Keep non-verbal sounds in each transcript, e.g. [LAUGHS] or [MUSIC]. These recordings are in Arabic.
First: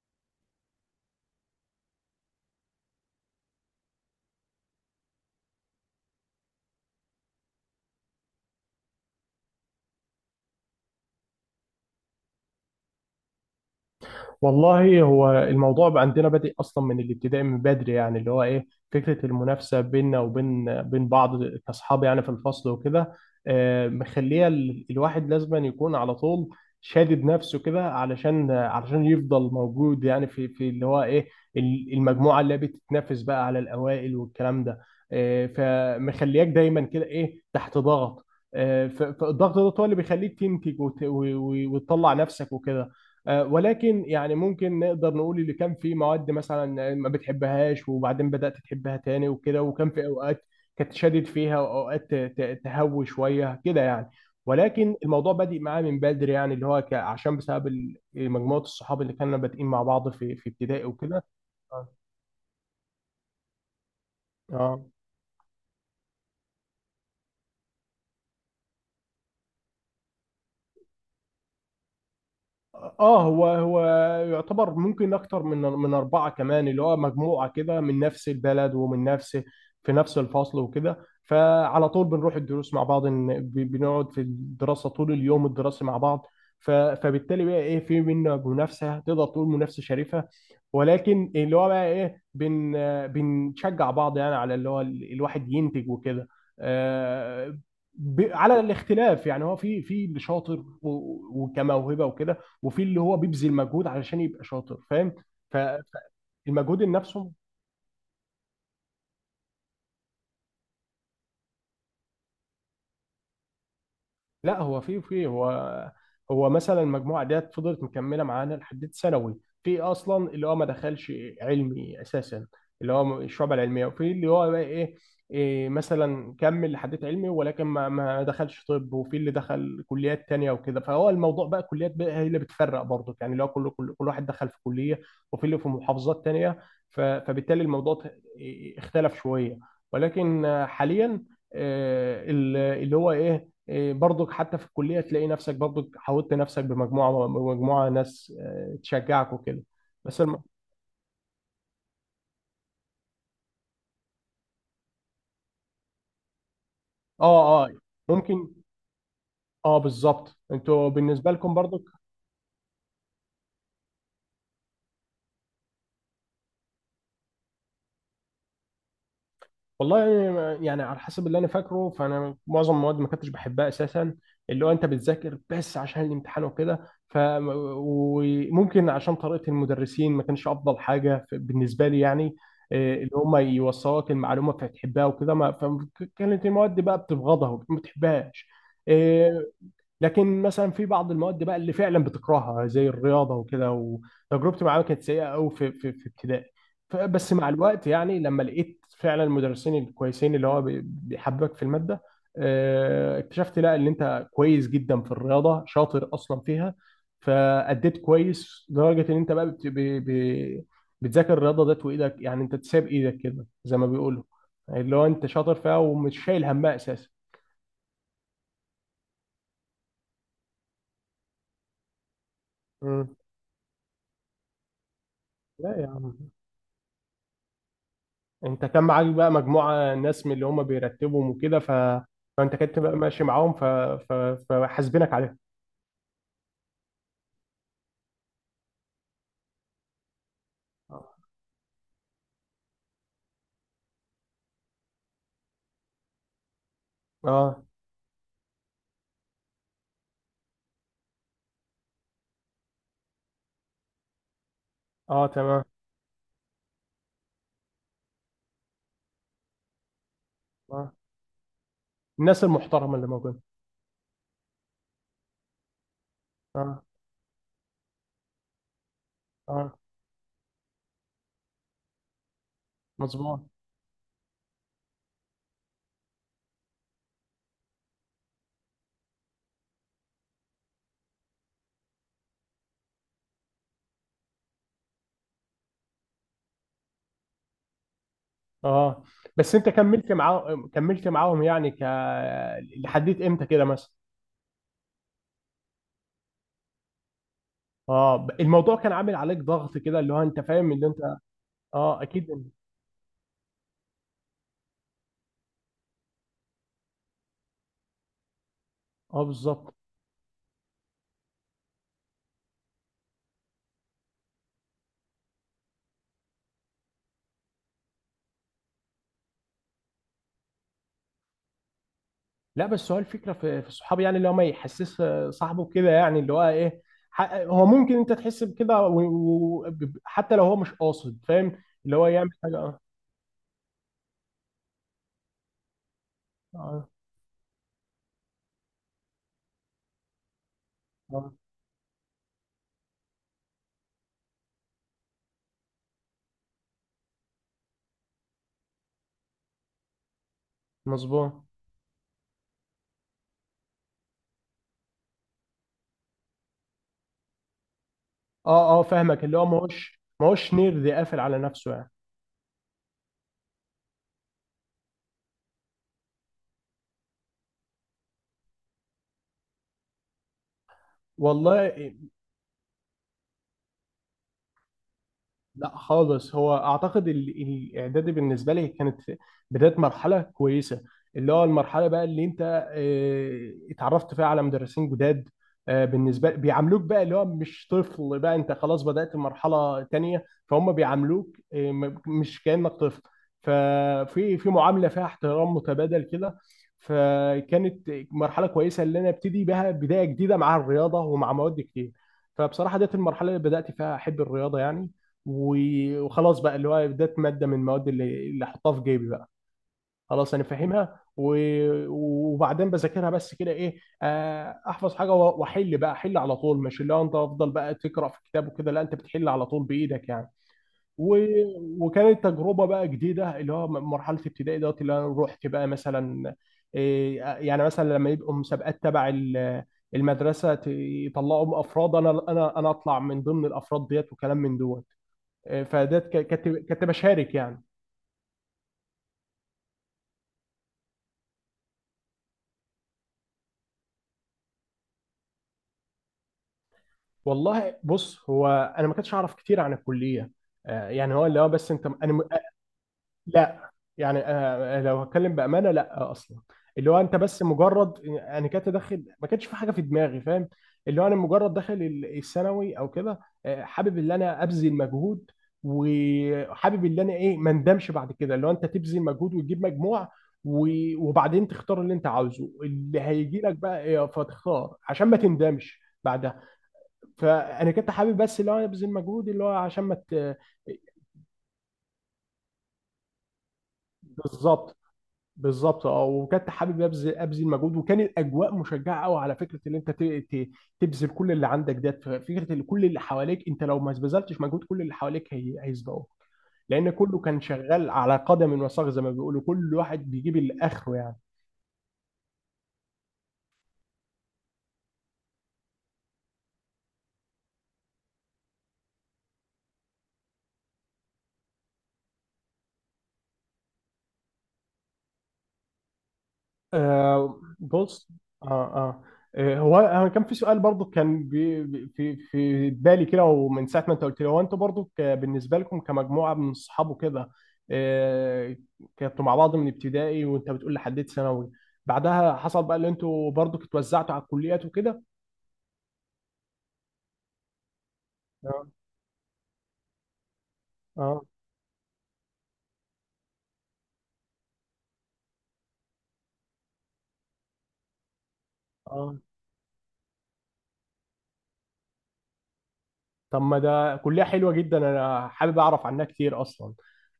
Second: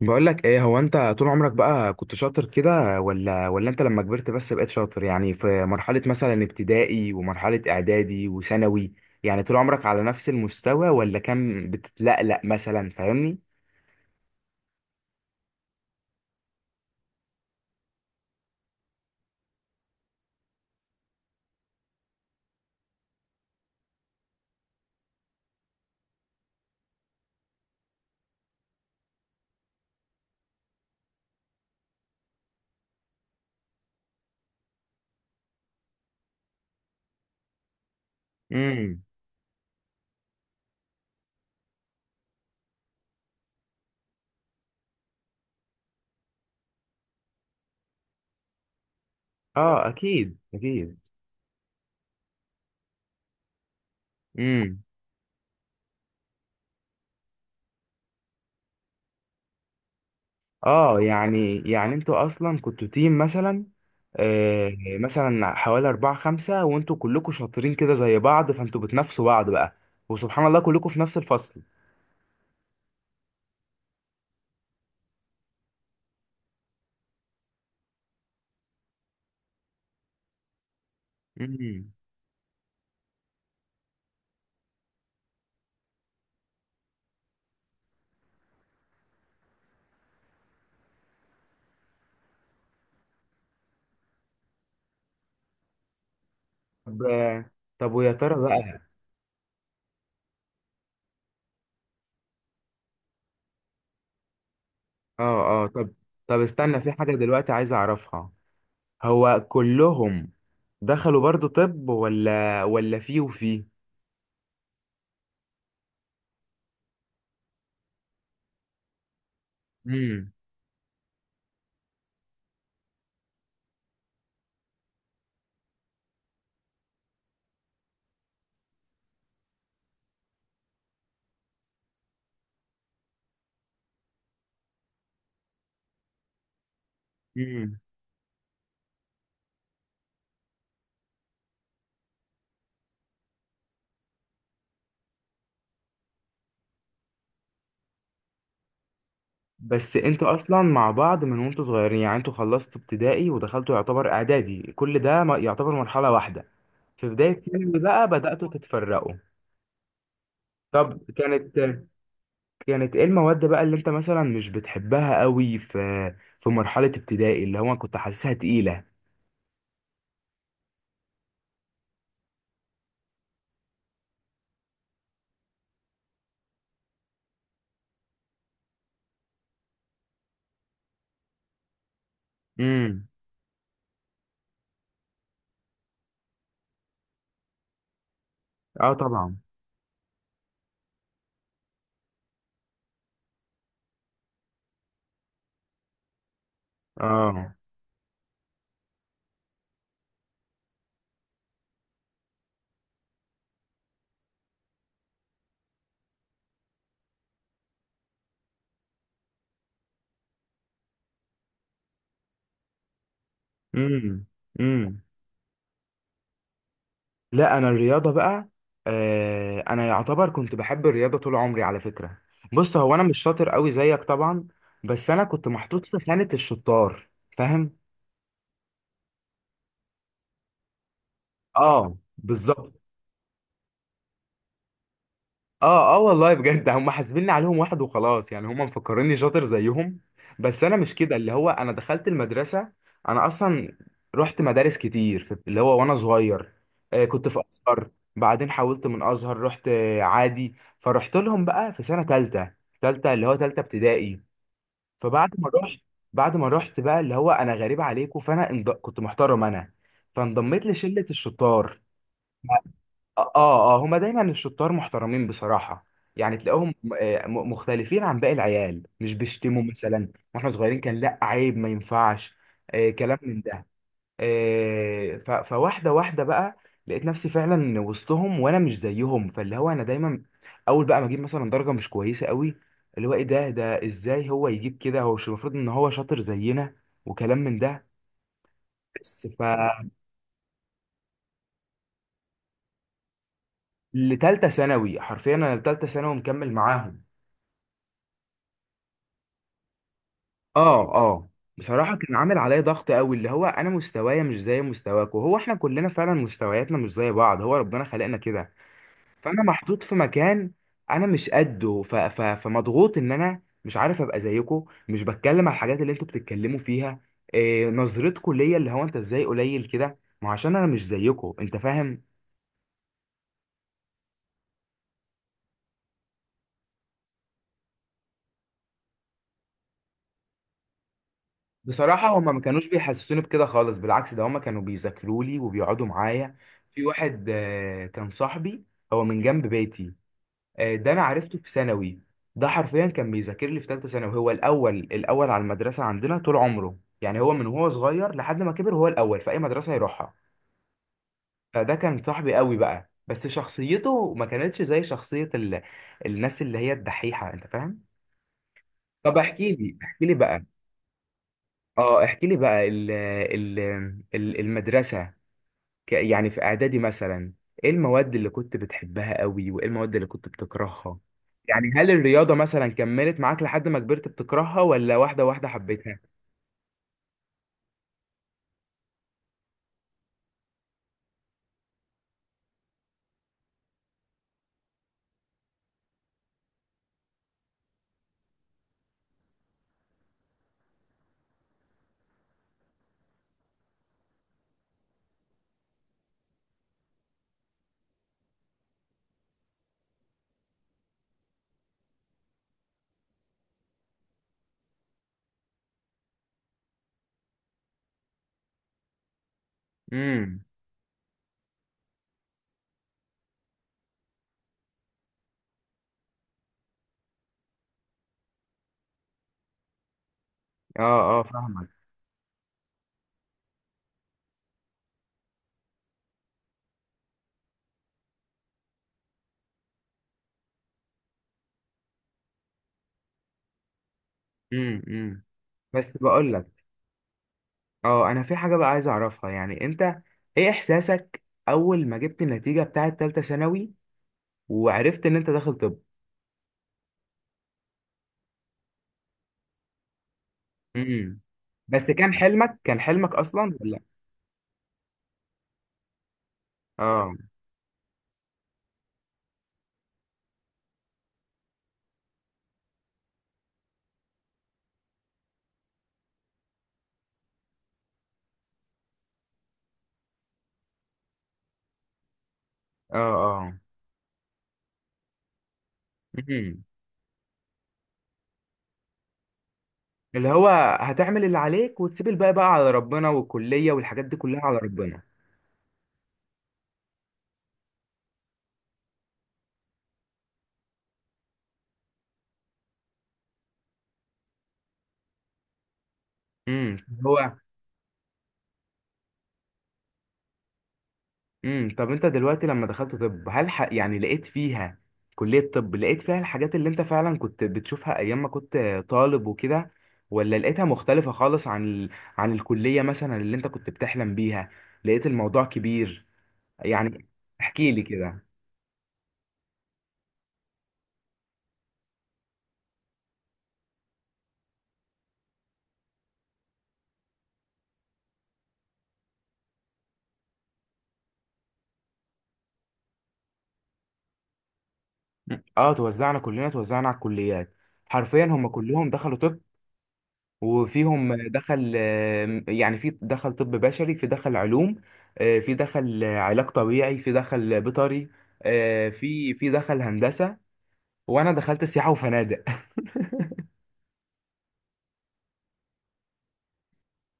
بقول لك ايه، هو انت طول عمرك بقى كنت شاطر كده ولا انت لما كبرت بس بقيت شاطر؟ يعني في مرحلة مثلا ابتدائي ومرحلة اعدادي وثانوي، يعني طول عمرك على نفس المستوى ولا كان بتتلقلق مثلا؟ فاهمني؟ والله هو الموضوع بقى عندنا بادئ اصلا من الابتدائي من بدري يعني اللي هو ايه فكره المنافسه بيننا وبين بعض كاصحاب يعني في الفصل وكده. مخليه الواحد لازما يكون على طول شادد نفسه كده علشان يفضل موجود يعني في اللي هو ايه المجموعه اللي بتتنافس بقى على الاوائل والكلام ده. فمخلياك دايما كده ايه تحت ضغط. امم فالضغط ده هو اللي بيخليك تنتج وت- و- و- وتطلع نفسك وكده. ولكن يعني ممكن نقدر نقول اللي كان في مواد مثلا ما بتحبهاش وبعدين بدأت تحبها تاني وكده، اه وكان في اكيد اوقات كانت اكيد. شادد فيها واوقات تهوي شويه كده يعني. امم ولكن الموضوع بادئ معايا من بدري يعني اللي هو عشان بسبب مجموعه الصحاب اللي كنا بادئين مع بعض في ابتدائي اه وكده. يعني انتوا اصلا كنتوا تيم مثلا؟ آه اه مثلا حوالي أربعة خمسة وانتوا كلكوا شاطرين كده زي بعض، فانتوا بتنافسوا بعض بقى. وسبحان الله كلكوا في نفس الفصل. اه، هو يعتبر ممكن اكتر من اربعه كمان، اللي هو مجموعه كده من نفس البلد ومن نفس، في نفس الفصل وكده. فعلى مم. طول بنروح الدروس مع بعض بنقعد في الدراسه طول اليوم الدراسي مع بعض. فبالتالي بقى ايه في منافسه تقدر تقول منافسه شريفه، ولكن اللي هو بقى ايه بنشجع بعض يعني على اللي هو الواحد ينتج وكده. طب، آه، ويا ترى على بقى؟ الاختلاف يعني، هو في اللي شاطر و- وكموهبه وكده، وفي اللي هو بيبذل مجهود علشان يبقى شاطر، فاهم؟ ف- اه اه، طب، استنى، فالمجهود في حاجة النفسي. دلوقتي عايز اعرفها. هو كلهم دخلوا برضو طب ولا في وفي؟ لا هو في هو مثلا المجموعه ديت فضلت مكمله معانا لحد ثانوي. في اصلا امم اللي هو ما دخلش علمي اساسا، اللي هو الشعب العلميه، وفي اللي هو بقى ايه، إيه مثلا كمل لحد علمي ولكن ما دخلش طب، وفي اللي دخل كليات تانية وكده. فهو الموضوع بقى كليات بقى هي اللي بتفرق برضه، يعني اللي هو كل واحد دخل في كليه، وفي اللي في محافظات تانية. فبالتالي امم. الموضوع ت- إيه، إيه، اختلف شويه. ولكن حاليا اللي هو ايه، إيه، برضك حتى في الكليه تلاقي نفسك برضك حاولت نفسك بمجموعه، مجموعه ناس تشجعك وكده. بس بس انتوا الم... اصلا مع بعض من وانتوا صغيرين، يعني انتوا خلصتوا ابتدائي ودخلتوا يعتبر اعدادي، كل ده يعتبر مرحلة واحدة. في بداية اه اه، ثانوي بقى بدأتوا ممكن، تتفرقوا. اه بالظبط، انتوا طب، بالنسبه لكم برضك. كانت ايه المواد بقى اللي انت مثلا مش بتحبها قوي في مرحلة ابتدائي، اللي هو كنت حاسسها تقيلة؟ والله يعني على حسب اللي انا فاكره، فانا معظم المواد ما كنتش بحبها اساسا، اللي هو انت بتذاكر بس عشان الامتحان وكده. وممكن عشان طريقه المدرسين ما كانش افضل حاجه بالنسبه لي يعني، إيه، امم. اللي هم يوصلوك المعلومه فتحبها وكده. ما فكانت المواد دي بقى بتبغضها وما بتحبهاش. اه طبعا. آه، لكن مثلا في بعض المواد بقى اللي فعلا بتكرهها زي الرياضه وكده، وتجربتي معاها كانت سيئه قوي في في ابتدائي. بس مع اه. الوقت يعني لما لقيت فعلا المدرسين الكويسين اللي هو بيحببك في الماده. اكتشفت لا ان انت كويس جدا في الرياضه، شاطر اصلا فيها. فاديت كويس لدرجه ان انت بقى بتذاكر الرياضه ديت وايدك، يعني انت تساب ايدك كده زي ما بيقولوا. امم اللي امم. هو انت شاطر فيها ومش شايل همها اساسا. لا، انا الرياضه بقى، آه، انا يعتبر كنت بحب الرياضه طول عمري على فكره. بص، هو انا مم. مش شاطر قوي زيك طبعا، بس انا كنت لا محطوط يا في خانه عم، الشطار. فاهم؟ انت كان معاك بقى مجموعة ناس من اللي هم بيرتبهم وكده، اه فانت بالظبط. كنت بقى ماشي معاهم، ف... فحاسبينك عليها. اه اه، والله بجد هم حاسبيني عليهم واحد وخلاص، يعني هم مفكريني شاطر زيهم. بس انا مش كده. اللي هو انا دخلت المدرسه، انا اصلا رحت مدارس كتير في اللي هو وانا صغير. آه كنت في اه ازهر، بعدين حولت من ازهر، رحت عادي، فرحت لهم بقى في سنه تالته، تالته اللي هو تالته ابتدائي. اه، فبعد ما تمام، رحت بعد ما رحت بقى اللي هو انا غريب عليكم، فانا كنت محترم انا، فانضميت اه لشله الشطار. الناس المحترمة اللي اه موجودة. اه، هما دايما الشطار محترمين بصراحة. يعني تلاقيهم، اه مختلفين عن باقي العيال، مش بيشتموا اه، مثلا. واحنا صغيرين كان لا عيب، ما ينفعش آه كلام من مظبوط. ده. فواحدة واحدة بقى لقيت نفسي فعلا وسطهم وانا مش زيهم، فاللي هو انا دايما اول بقى ما اجيب مثلا درجة مش كويسة قوي، اللي هو ايه ده، ازاي هو يجيب كده؟ هو مش المفروض ان هو شاطر زينا؟ وكلام من ده. اه بس ف بس انت كملت معاهم، كملت معاهم يعني، لحديت امتى كده مثلا؟ لتالتة ثانوي حرفيا، انا لتالتة ثانوي مكمل معاهم. اه، الموضوع كان عامل عليك ضغط كده، اللي هو انت فاهم اللي اه انت، اه، بصراحة اه كان عامل اكيد، عليا ضغط قوي، اللي هو انا مستوايا مش زي مستواك، وهو احنا كلنا فعلا مستوياتنا مش زي بعض، هو ربنا خلقنا كده. اه فانا بالظبط. محطوط في مكان انا مش قده، فمضغوط ان انا مش عارف ابقى زيكو، مش بتكلم على الحاجات اللي انتوا بتتكلموا فيها. إيه نظرتكوا ليا، اللي هو انت ازاي قليل كده؟ ما هو عشان انا مش زيكو، انت فاهم؟ لا بس هو الفكره في في الصحاب يعني، اللي هو ما يحسس صاحبه كده، يعني اللي هو ايه، هو ممكن انت تحس بكده، حتى لو هو مش قاصد، فاهم؟ اللي هو بصراحة يعمل هما ما حاجه. كانوش اه بيحسسوني بكده خالص، بالعكس ده هما كانوا بيذاكروا لي وبيقعدوا معايا. في اه، واحد آه كان صاحبي، هو من جنب بيتي، آه، ده انا آه، عرفته في ثانوي. ده حرفيا كان بيذاكر لي في ثالثه ثانوي، هو الاول على المدرسه عندنا طول عمره، يعني هو من وهو صغير لحد ما كبر هو الاول في اي مدرسه يروحها. مظبوط. فده كان صاحبي قوي بقى، بس شخصيته ما كانتش زي الناس اللي هي الدحيحه، انت فاهم؟ اه اه، طب فاهمك، اللي هو احكي ما لي، هوش احكي لي ما بقى هوش نير قافل على نفسه يعني. اه احكي لي بقى المدرسه، يعني في اعدادي مثلا، ايه المواد اللي كنت بتحبها قوي وايه المواد اللي كنت بتكرهها؟ يعني والله هل الرياضة مثلا كملت معاك لحد ما كبرت بتكرهها ولا واحدة واحدة لا حبيتها؟ خالص، هو اعتقد الاعدادي بالنسبه لي كانت بدايه مرحله كويسه، اللي هو المرحله بقى اللي انت اتعرفت فيها على مدرسين جداد. بالنسبه بيعاملوك بقى اللي هو مش طفل بقى، انت خلاص بدات مرحله تانية، فهم بيعاملوك مش كانك طفل. ففي في معامله فيها احترام متبادل كده. فكانت مرحله كويسه اللي انا ابتدي بها بدايه جديده مع الرياضه ومع مواد كتير. فبصراحه ديت المرحله اللي بدات فيها احب الرياضه يعني، و- وخلاص بقى، اللي هو ده ماده من المواد اللي احطها في جيبي بقى. خلاص انا امم. فاهمها، و- وبعدين بذاكرها بس كده ايه، احفظ حاجه و- واحل بقى، احل على طول، مش اللي هو انت افضل بقى تقرا في كتاب وكده، لا انت بتحل على طول بايدك يعني. اه اه فاهمك. و- وكانت تجربه بقى جديده، اللي هو مرحله ابتدائي دوت اللي انا رحت بقى مثلا، إيه، يعني مثلا لما يبقوا مسابقات تبع المدرسه، يطلعوا افراد، انا اطلع من ضمن الافراد ديت وكلام من دول. امم. آه، بس فده ك- بقول كنت لك، كنت بشارك يعني. اه انا في حاجة بقى عايز اعرفها، يعني انت ايه احساسك اول ما جبت النتيجة بتاعه تالتة ثانوي وعرفت ان انت داخل طب؟ والله بص، هو انا ما كنتش اعرف كتير عن الكليه، يعني امم. هو اللي هو بس انت بس كان انا، حلمك، كان حلمك اصلا لا ولا؟ يعني، لو هتكلم بامانه، لا، اصلا اللي هو اه انت بس مجرد انا كنت داخل، ما كانش في حاجه في دماغي فاهم. اللي هو انا مجرد داخل الثانوي او كده، حابب ان انا ابذل مجهود، وحابب ان انا ايه ما اندمش بعد كده، اللي هو انت تبذل مجهود وتجيب مجموع، و- وبعدين تختار اللي انت عاوزه، اللي هيجي اه لك بقى فتختار عشان ما تندمش بعدها. اه، فانا كنت حابب بس اللي هو أنا ابذل مجهود اللي هو عشان ما اللي ت... هو هتعمل اللي عليك وتسيب الباقي بقى على ربنا، والكلية والحاجات دي كلها على بالظبط ربنا. بالظبط. اه، وكنت حابب ابذل، ابذل مجهود، وكان الاجواء مشجعه قوي على فكره ان انت تبذل كل اللي عندك ده، فكره ان كل اللي حواليك، انت لو ما بذلتش مجهود، كل اللي حواليك هي هيسبقوك، امم. لان كله هو، كان شغال على قدم وساق زي ما بيقولوا، كل واحد بيجيب اللي اخره يعني. امم، طب انت دلوقتي لما دخلت طب، هل يعني لقيت فيها، كلية طب، لقيت فيها الحاجات اللي انت فعلا كنت بتشوفها ايام ما كنت طالب وكده، ولا لقيتها مختلفة خالص عن عن الكلية مثلا اللي انت كنت بتحلم بيها؟ لقيت الموضوع كبير، يعني احكي لي بص، كده. آه, آه هو انا كان في سؤال برضو كان في بالي كده، ومن ساعه ما انت قلت لي هو انتوا برضو بالنسبه لكم كمجموعه من الصحاب وكده. آه كنتوا مع بعض من ابتدائي وانت بتقول لحد ثانوي، بعدها حصل بقى اللي انتوا برضو اتوزعتوا على الكليات وكده. اه توزعنا كلنا، توزعنا على الكليات، حرفيا هم كلهم دخلوا طب وفيهم اه دخل، يعني في دخل طب بشري، في دخل علوم، في دخل علاج طبيعي، في دخل بيطري، اه، في دخل هندسة، وانا دخلت سياحة وفنادق. طب ما ده كلية حلوة جدا، انا حابب اعرف عنها كتير اصلا.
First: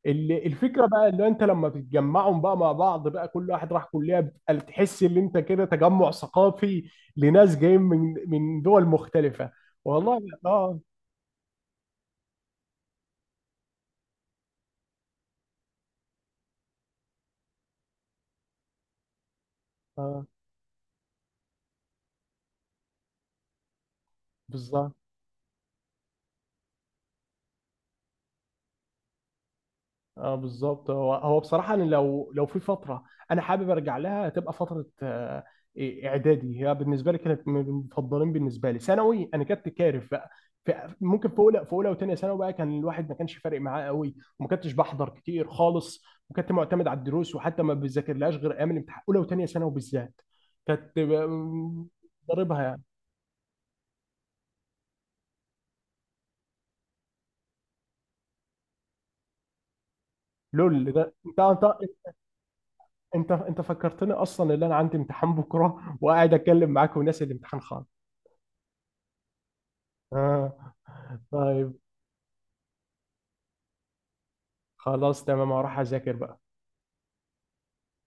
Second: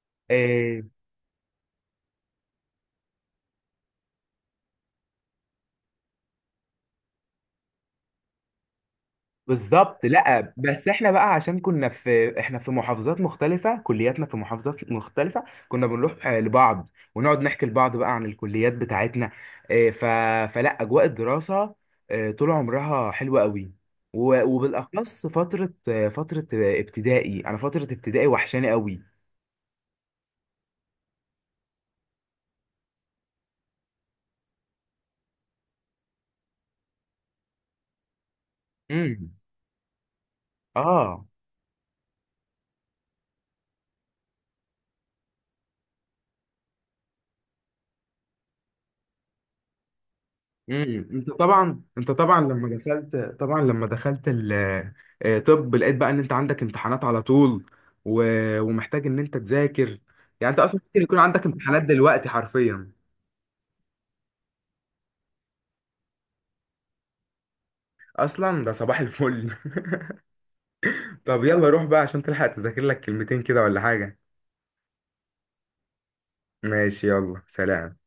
الفكرة [LAUGHS] بقى اللي انت لما بتجمعهم بقى مع بعض، بقى كل واحد راح كلية، بتبقى تحس ان انت كده تجمع ثقافي لناس جايين من دول مختلفة. بالظبط، والله لا اه بس احنا بقى عشان كنا في في محافظات مختلفة، كلياتنا في محافظات مختلفة. كنا بنروح آه لبعض، ونقعد نحكي لبعض بقى عن الكليات بتاعتنا، آه، ف... اه فلا، اجواء الدراسة آه طول عمرها حلوة قوي، بالظبط، وبالاخص فترة فترة ابتدائي، انا فترة ابتدائي وحشاني قوي. اه بالظبط، هو بصراحه انا لو في فتره انا حابب ارجع لها هتبقى فتره إيه، اعدادي، هي بالنسبه لي كانت من المفضلين. بالنسبه لي ثانوي امم. انا كنت كارف بقى، في اه. ممكن في اولى وثانيه ثانوي بقى كان الواحد ما كانش فارق معاه قوي، وما كنتش بحضر كتير خالص، وكنت معتمد على الدروس، وحتى ما بذاكرلهاش غير ايام الامتحان، اولى وثانيه ثانوي بالذات كانت امم، انت طبعا، انت طبعا ضاربها لما يعني. دخلت طبعا لما دخلت ال آه، طب، لقيت بقى ان انت عندك امتحانات على طول و... ومحتاج ان انت تذاكر؟ يعني انت اصلا لول، ممكن ده يكون انت عندك امتحانات انت دلوقتي حرفيا. انت انت فكرتني اصلا ان انا عندي امتحان بكره وقاعد اتكلم معاك وناسي الامتحان خالص. اصلا ده صباح الفل. آه. [LAUGHS] طب يلا طيب روح بقى عشان تلحق تذاكر لك كلمتين كده ولا حاجة. خلاص تمام، هروح اذاكر بقى. ماشي، يلا، سلام.